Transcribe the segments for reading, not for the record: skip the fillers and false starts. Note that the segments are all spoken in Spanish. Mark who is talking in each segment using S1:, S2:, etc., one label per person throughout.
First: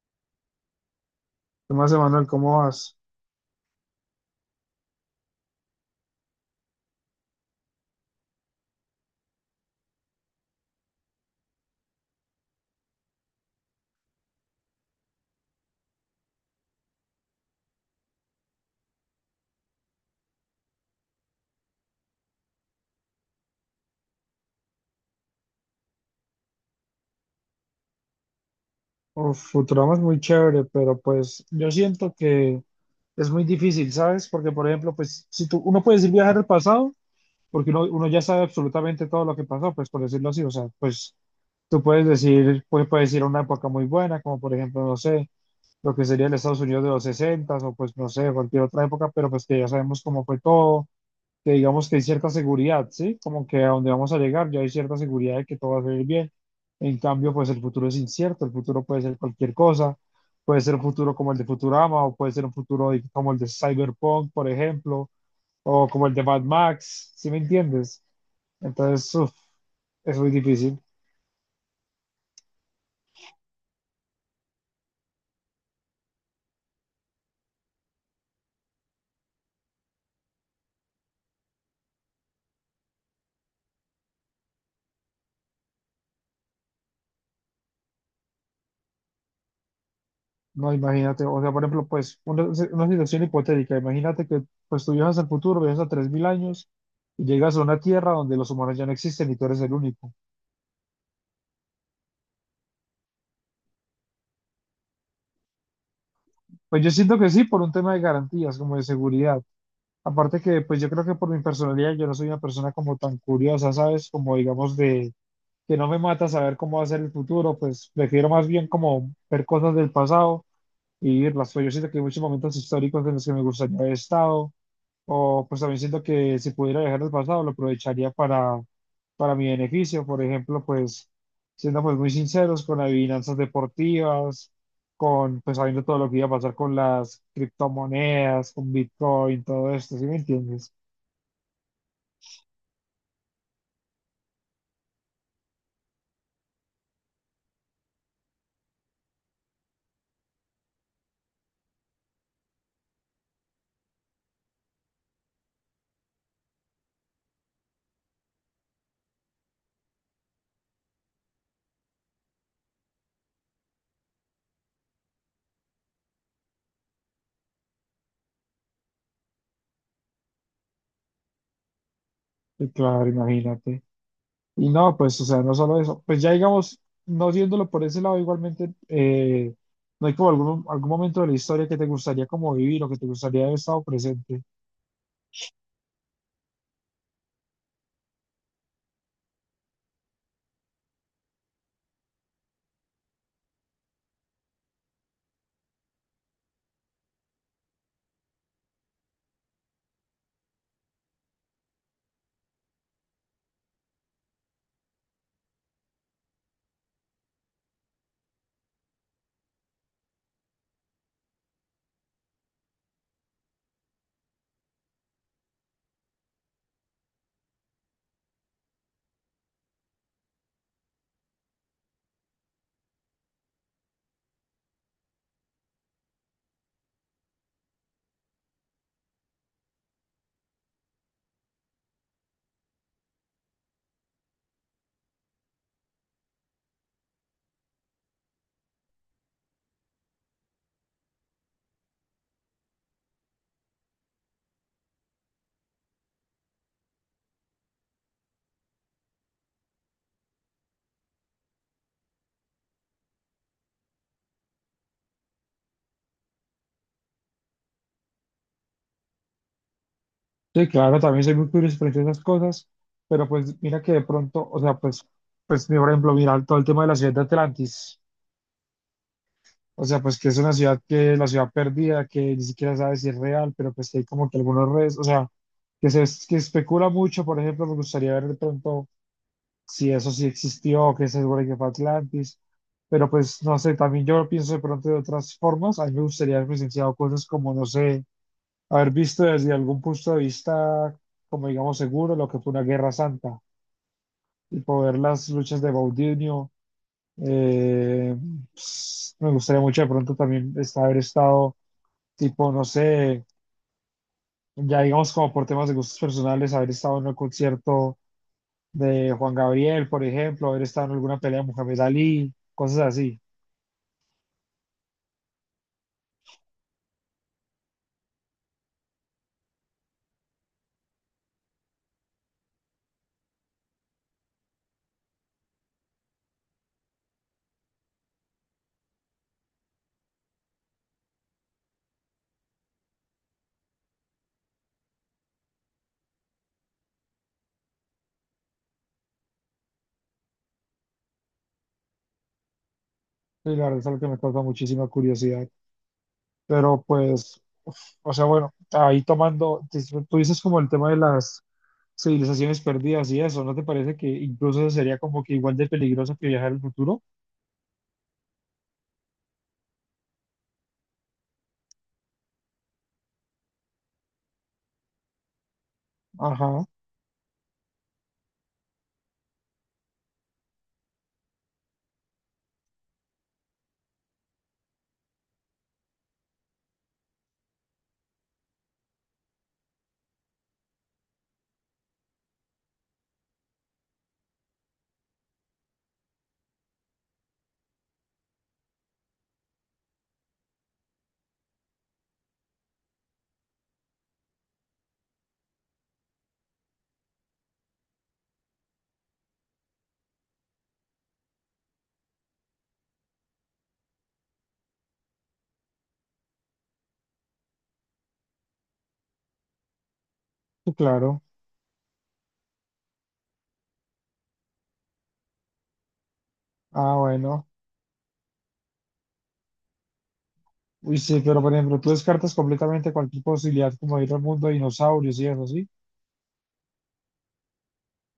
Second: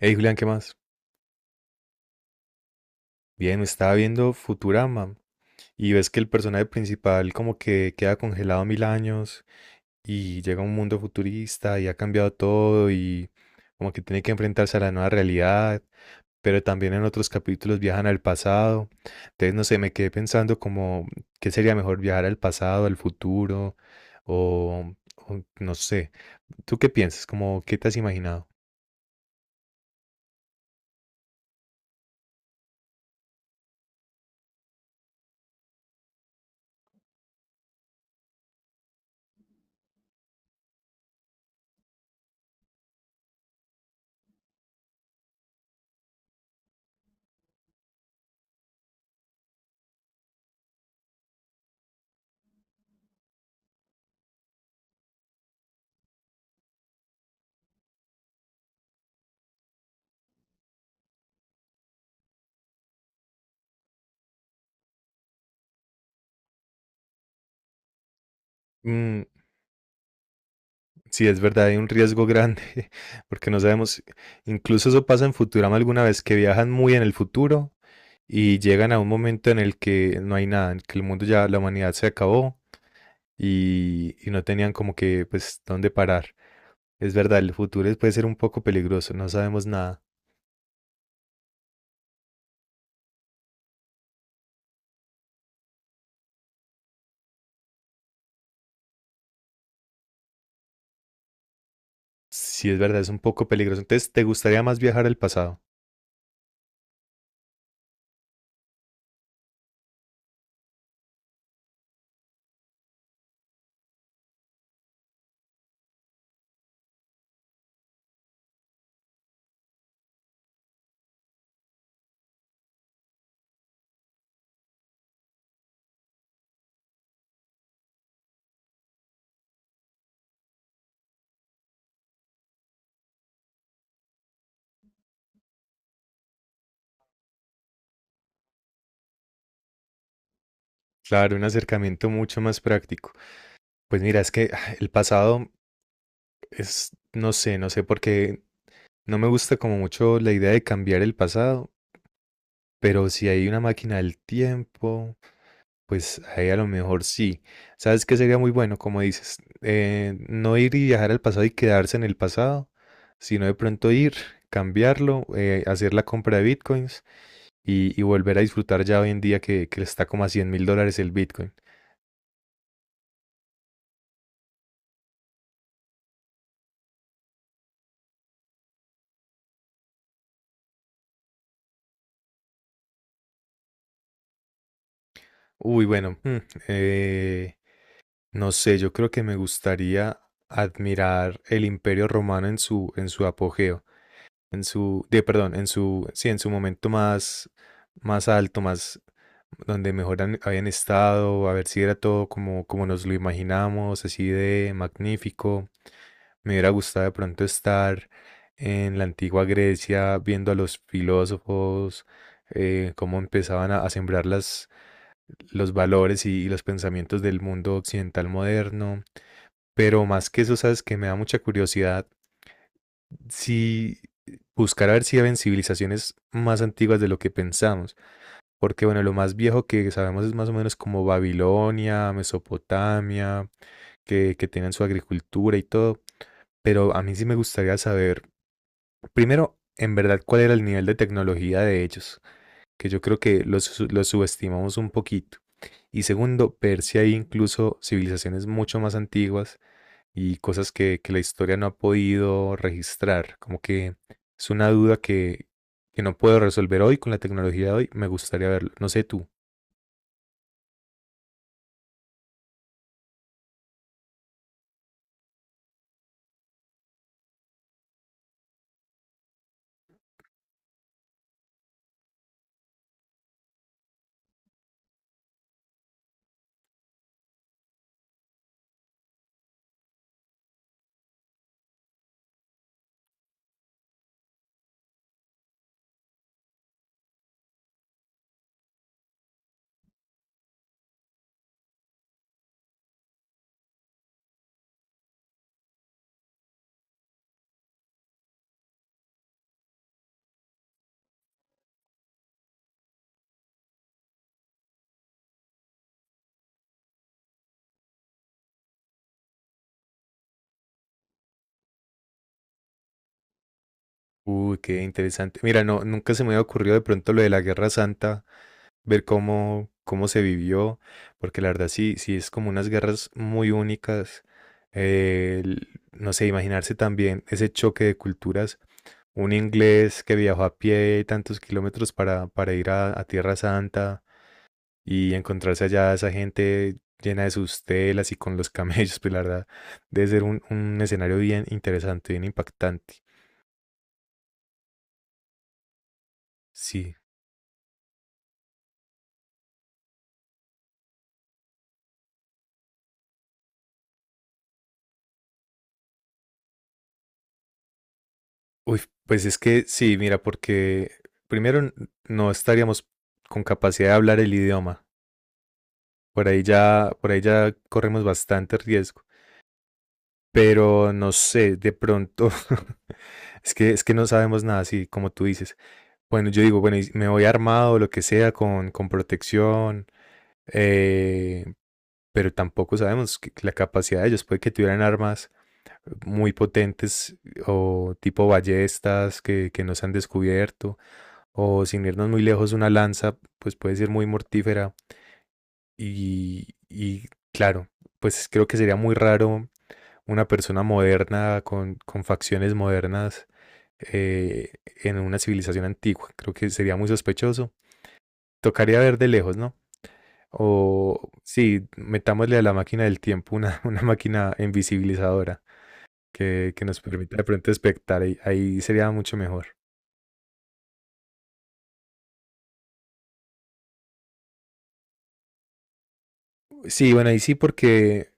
S1: Hey Julián, ¿qué más?
S2: ¿Qué más, Emanuel? ¿Cómo vas?
S1: Bien, estaba viendo Futurama y ves que el personaje principal como que queda congelado 1000 años y llega a un mundo futurista y ha cambiado todo y como que tiene que enfrentarse a la nueva realidad, pero también en otros capítulos viajan al pasado. Entonces, no sé, me quedé pensando como qué sería mejor viajar al pasado, al futuro o, o no sé. ¿Tú qué piensas? Como, ¿qué te has imaginado?
S2: Uf, Futurama es muy chévere, pero pues yo siento que es muy difícil, ¿sabes? Porque, por ejemplo, pues si tú, uno puede decir viajar al pasado, porque uno ya sabe absolutamente todo lo que pasó, pues por decirlo así, o sea, pues tú puedes decir, pues puedes ir a una época muy buena, como por ejemplo, no sé, lo que sería el Estados Unidos de los 60 o pues no sé, cualquier otra época, pero pues que ya sabemos cómo fue todo, que digamos que hay cierta seguridad, ¿sí? Como que a donde vamos a llegar ya hay cierta seguridad de que todo va a salir bien. En cambio, pues el futuro es incierto, el futuro puede ser cualquier cosa, puede ser un futuro como el de Futurama o puede ser un futuro como el de Cyberpunk, por ejemplo, o como el de Mad Max, ¿sí me entiendes? Entonces, uf, es muy difícil.
S1: Sí, es verdad, hay un riesgo grande, porque no sabemos, incluso eso pasa en Futurama alguna vez, que viajan muy en el futuro y llegan a un momento en el que no hay nada, en el que el mundo ya, la humanidad se acabó y no tenían como que, pues, dónde parar. Es verdad, el futuro es- puede ser un poco peligroso, no sabemos nada.
S2: No, imagínate, o sea, por ejemplo, pues una situación hipotética, imagínate que pues tú viajas al futuro, viajas a 3000 años y llegas a una tierra donde los humanos ya no existen y tú eres el único.
S1: Sí, es verdad, es un poco peligroso. Entonces, ¿te gustaría más viajar al pasado?
S2: Pues yo siento que sí, por un tema de garantías, como de seguridad. Aparte que, pues yo creo que por mi personalidad, yo no soy una persona como tan curiosa, ¿sabes? Como digamos de que no me mata saber cómo va a ser el futuro, pues prefiero más bien como ver cosas del pasado y vivirlas. Pues yo siento que hay muchos momentos históricos en los que me gustaría haber estado, o pues también siento que si pudiera viajar al pasado, lo aprovecharía para mi beneficio. Por ejemplo, pues siendo pues muy sinceros con adivinanzas deportivas, con pues sabiendo todo lo que iba a pasar con las criptomonedas, con Bitcoin, todo esto, ¿sí me entiendes?
S1: Claro, un acercamiento mucho más práctico. Pues mira, es que el pasado es, no sé, no sé por qué. No me gusta como mucho la idea de cambiar el pasado, pero si hay una máquina del tiempo, pues ahí a lo mejor sí. ¿Sabes qué sería muy bueno? Como dices, no ir y viajar al pasado y quedarse en el pasado, sino de pronto ir, cambiarlo, hacer la compra de bitcoins y volver a disfrutar ya hoy en día que está como a $100.000 el bitcoin.
S2: Y claro, imagínate. Y no, pues, o sea, no solo eso. Pues ya digamos, no viéndolo por ese lado, igualmente, ¿no hay como algún momento de la historia que te gustaría como vivir o que te gustaría haber estado presente?
S1: Uy, bueno, eh, no sé, yo creo que me gustaría admirar el imperio romano en su apogeo. En su, de, perdón, en su, sí, en su momento más, más alto, más donde mejor habían estado, a ver si era todo como, como nos lo imaginamos, así de magnífico. Me hubiera gustado de pronto estar en la antigua Grecia viendo a los filósofos, cómo empezaban a sembrar las, los valores y los pensamientos del mundo occidental moderno. Pero más que eso, sabes que me da mucha curiosidad si buscar a ver si habían civilizaciones más antiguas de lo que pensamos. Porque, bueno, lo más viejo que sabemos es más o menos como Babilonia, Mesopotamia, que tenían su agricultura y todo. Pero a mí sí me gustaría saber, primero, en verdad, cuál era el nivel de tecnología de ellos, que yo creo que los subestimamos un poquito. Y segundo, ver si hay incluso civilizaciones mucho más antiguas y cosas que la historia no ha podido registrar. Como que es una duda que no puedo resolver hoy con la tecnología de hoy. Me gustaría verlo. No sé tú.
S2: Sí, claro, también soy muy curioso frente a esas cosas, pero pues mira que de pronto, o sea, pues, pues mira, por ejemplo, mira todo el tema de la ciudad de Atlantis, o sea, pues que es una ciudad que es la ciudad perdida, que ni siquiera sabe si es real, pero pues que hay como que algunos redes, o sea, que se que especula mucho, por ejemplo, me gustaría ver de pronto si eso sí existió, que se supone que fue Atlantis, pero pues no sé, también yo pienso de pronto de otras formas, a mí me gustaría haber presenciado cosas como, no sé, haber visto desde algún punto de vista, como digamos, seguro lo que fue una guerra santa, y poder las luchas de Baudinio. eh, pues, me gustaría mucho de pronto también haber estado, tipo, no sé, ya digamos como por temas de gustos personales, haber estado en un concierto de Juan Gabriel, por ejemplo, haber estado en alguna pelea de Muhammad Ali, cosas así.
S1: Uy, qué interesante. Mira, no, nunca se me había ocurrido de pronto lo de la Guerra Santa, ver cómo, cómo se vivió, porque la verdad sí, sí es como unas guerras muy únicas. No sé, imaginarse también ese choque de culturas. Un inglés que viajó a pie tantos kilómetros para ir a Tierra Santa, y encontrarse allá esa gente llena de sus telas y con los camellos, pues la verdad, debe ser un escenario bien interesante, bien impactante.
S2: Y la verdad es algo que me causa muchísima curiosidad. Pero
S1: Sí.
S2: pues, o sea, bueno, ahí tomando, tú dices como el tema de las civilizaciones perdidas y eso, ¿no te parece que incluso eso sería como que igual de peligroso que viajar al futuro?
S1: Uy, pues es que sí, mira, porque primero no estaríamos con capacidad de hablar el idioma.
S2: Ajá,
S1: Por ahí ya corremos bastante riesgo. Pero no sé, de pronto, es que no sabemos nada, sí, como tú dices. Bueno, yo digo, bueno, y me voy armado, lo que sea, con protección, eh, pero tampoco sabemos que- la capacidad de ellos. Puede que tuvieran armas muy potentes o tipo ballestas que no se han descubierto, o sin irnos muy lejos, una lanza, pues puede ser muy mortífera. Y claro, pues creo que sería muy raro una persona moderna con facciones modernas eh, en una civilización antigua. Creo que sería muy sospechoso. Tocaría ver de lejos, ¿no?
S2: sí,
S1: O
S2: claro.
S1: sí, metámosle a la máquina del tiempo una, una máquina invisibilizadora que nos
S2: Ah,
S1: permita de
S2: bueno.
S1: pronto espectar. Ahí, ahí sería mucho mejor.
S2: Uy, sí, pero por ejemplo, tú descartas completamente cualquier posibilidad como ir al mundo de dinosaurios y eso, ¿sí?
S1: Sí, bueno, ahí sí porque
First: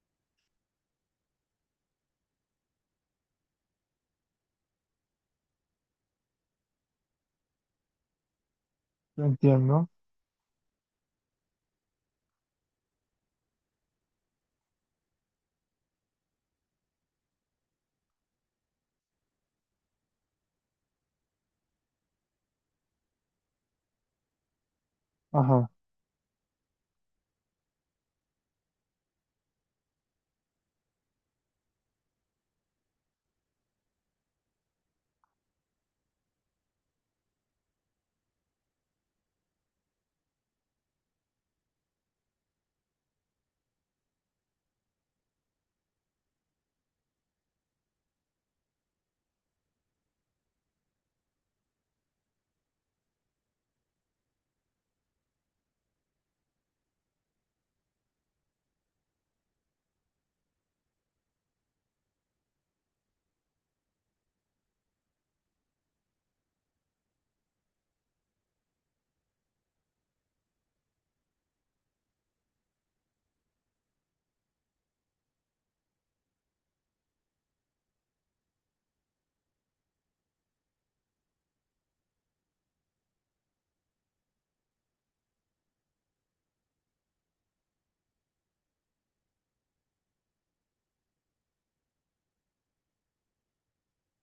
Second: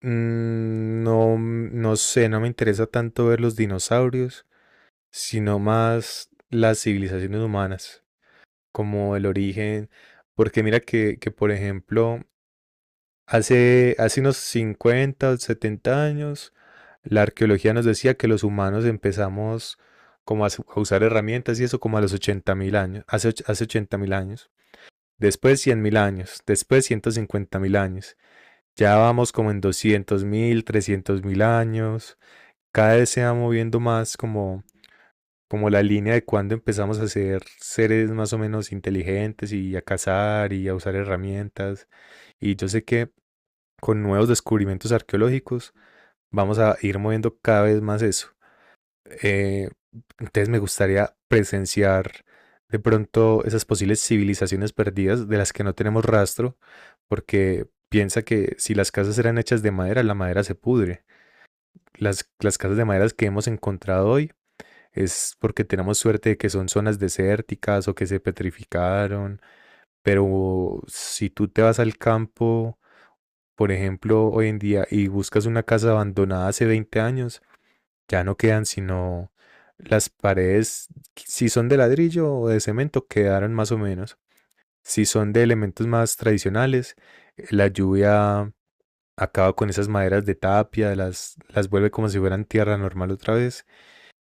S1: no, no sé, no me interesa tanto ver los dinosaurios, sino más las civilizaciones humanas, como
S2: Lo
S1: el
S2: entiendo.
S1: origen. Porque mira que por ejemplo, hace, hace unos 50, o 70 años, la arqueología nos decía que los humanos empezamos como a usar herramientas y eso como a los 80.000 años, hace, hace 80.000 años, después
S2: Ajá.
S1: 100.000 años, después 150.000 años, ya vamos como en 200.000, 300.000 años, cada vez se va moviendo más como, como la línea de cuando empezamos a ser seres más o menos inteligentes y a cazar y a usar herramientas. Y yo sé que con nuevos descubrimientos arqueológicos, vamos a ir moviendo cada vez más eso. Eh, entonces me gustaría presenciar de pronto esas posibles civilizaciones perdidas de las que no tenemos rastro, porque piensa que si las casas eran hechas de madera, la madera se pudre. Las casas de madera que hemos encontrado hoy es porque tenemos suerte de que son zonas desérticas o que se petrificaron, pero si tú te vas al campo por ejemplo, hoy en día, y buscas una casa abandonada hace 20 años, ya no quedan sino las paredes, si son de ladrillo o de cemento, quedaron más o menos. Si son de elementos más tradicionales, la lluvia acaba con esas maderas de tapia, las vuelve como si fueran tierra normal otra vez.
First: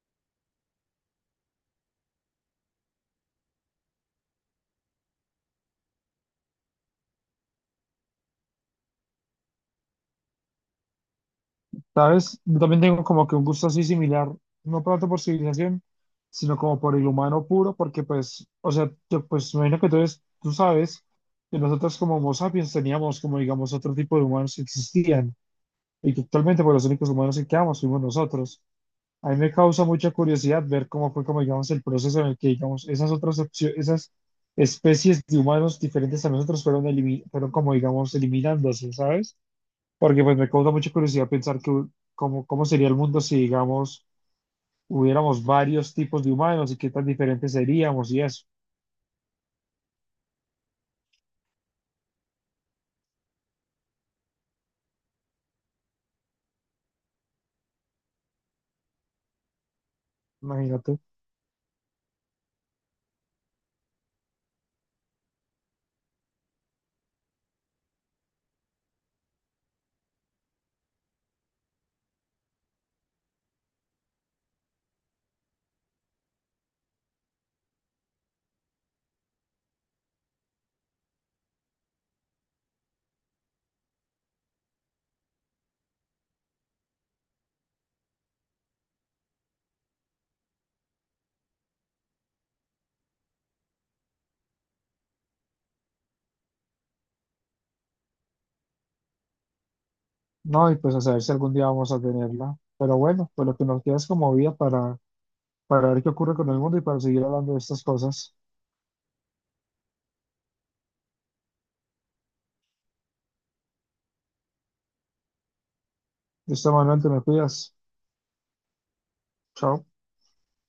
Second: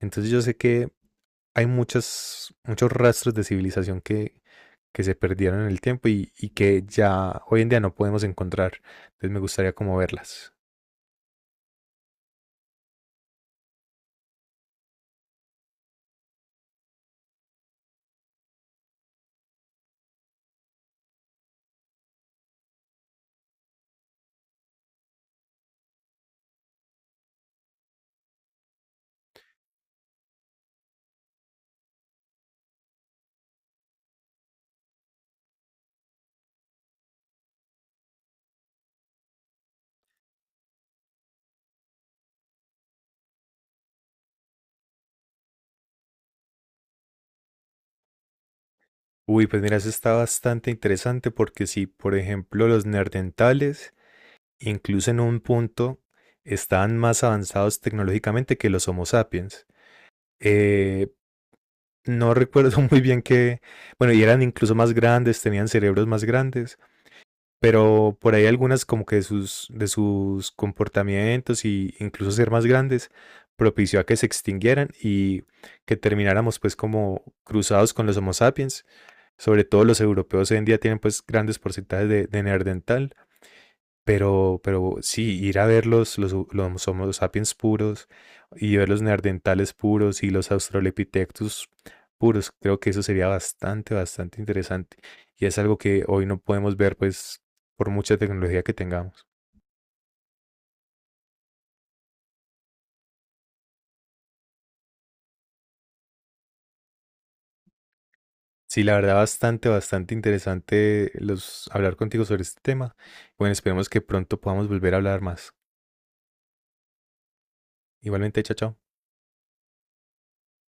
S1: Entonces yo sé que hay muchos, muchos rastros de civilización que se perdieron en el tiempo y que ya hoy en día no podemos encontrar. Entonces me gustaría como verlas.
S2: ¿Sabes? Yo también tengo como que un gusto así similar, no tanto por civilización, sino como por el humano puro, porque pues, o sea, yo pues me imagino que tú, tú sabes que nosotros como Homo sapiens teníamos como digamos otro tipo de humanos que existían. Y que actualmente, pues los únicos humanos que quedamos fuimos nosotros. A mí me causa mucha curiosidad ver cómo fue, como digamos, el proceso en el que, digamos, esas esas especies de humanos diferentes a nosotros fueron, fueron como, digamos, eliminándose, ¿sabes? Porque pues me causa mucha curiosidad pensar que, cómo, cómo sería el mundo si, digamos, hubiéramos varios tipos de humanos y qué tan diferentes seríamos y eso.
S1: Uy, pues mira, eso está bastante interesante porque si, por ejemplo, los neandertales, incluso en un punto, estaban más avanzados tecnológicamente que los Homo sapiens.
S2: Imagínate.
S1: Eh, no recuerdo muy bien qué, bueno, y eran incluso más grandes, tenían cerebros más grandes, pero por ahí algunas como que de sus comportamientos y incluso ser más grandes propició a que se extinguieran y que termináramos pues como cruzados con los Homo sapiens. Sobre todo los europeos hoy en día tienen pues grandes porcentajes de neandertal, pero sí, ir a ver los Homo sapiens puros y ver los neandertales puros y los australopithecus puros, creo que eso sería bastante, bastante interesante. Y es algo que hoy no podemos ver pues por mucha tecnología que tengamos.
S2: No, y pues a saber si algún día vamos a tenerla. Pero bueno, pues lo que nos queda es como vida para ver qué ocurre con el mundo y para seguir hablando de estas cosas.
S1: Sí, la verdad, bastante, bastante interesante los, hablar contigo sobre este tema. Bueno, esperemos que pronto podamos volver a hablar más.
S2: Listo, Manuel, te me cuidas.
S1: Igualmente, chao, chao.
S2: Chao.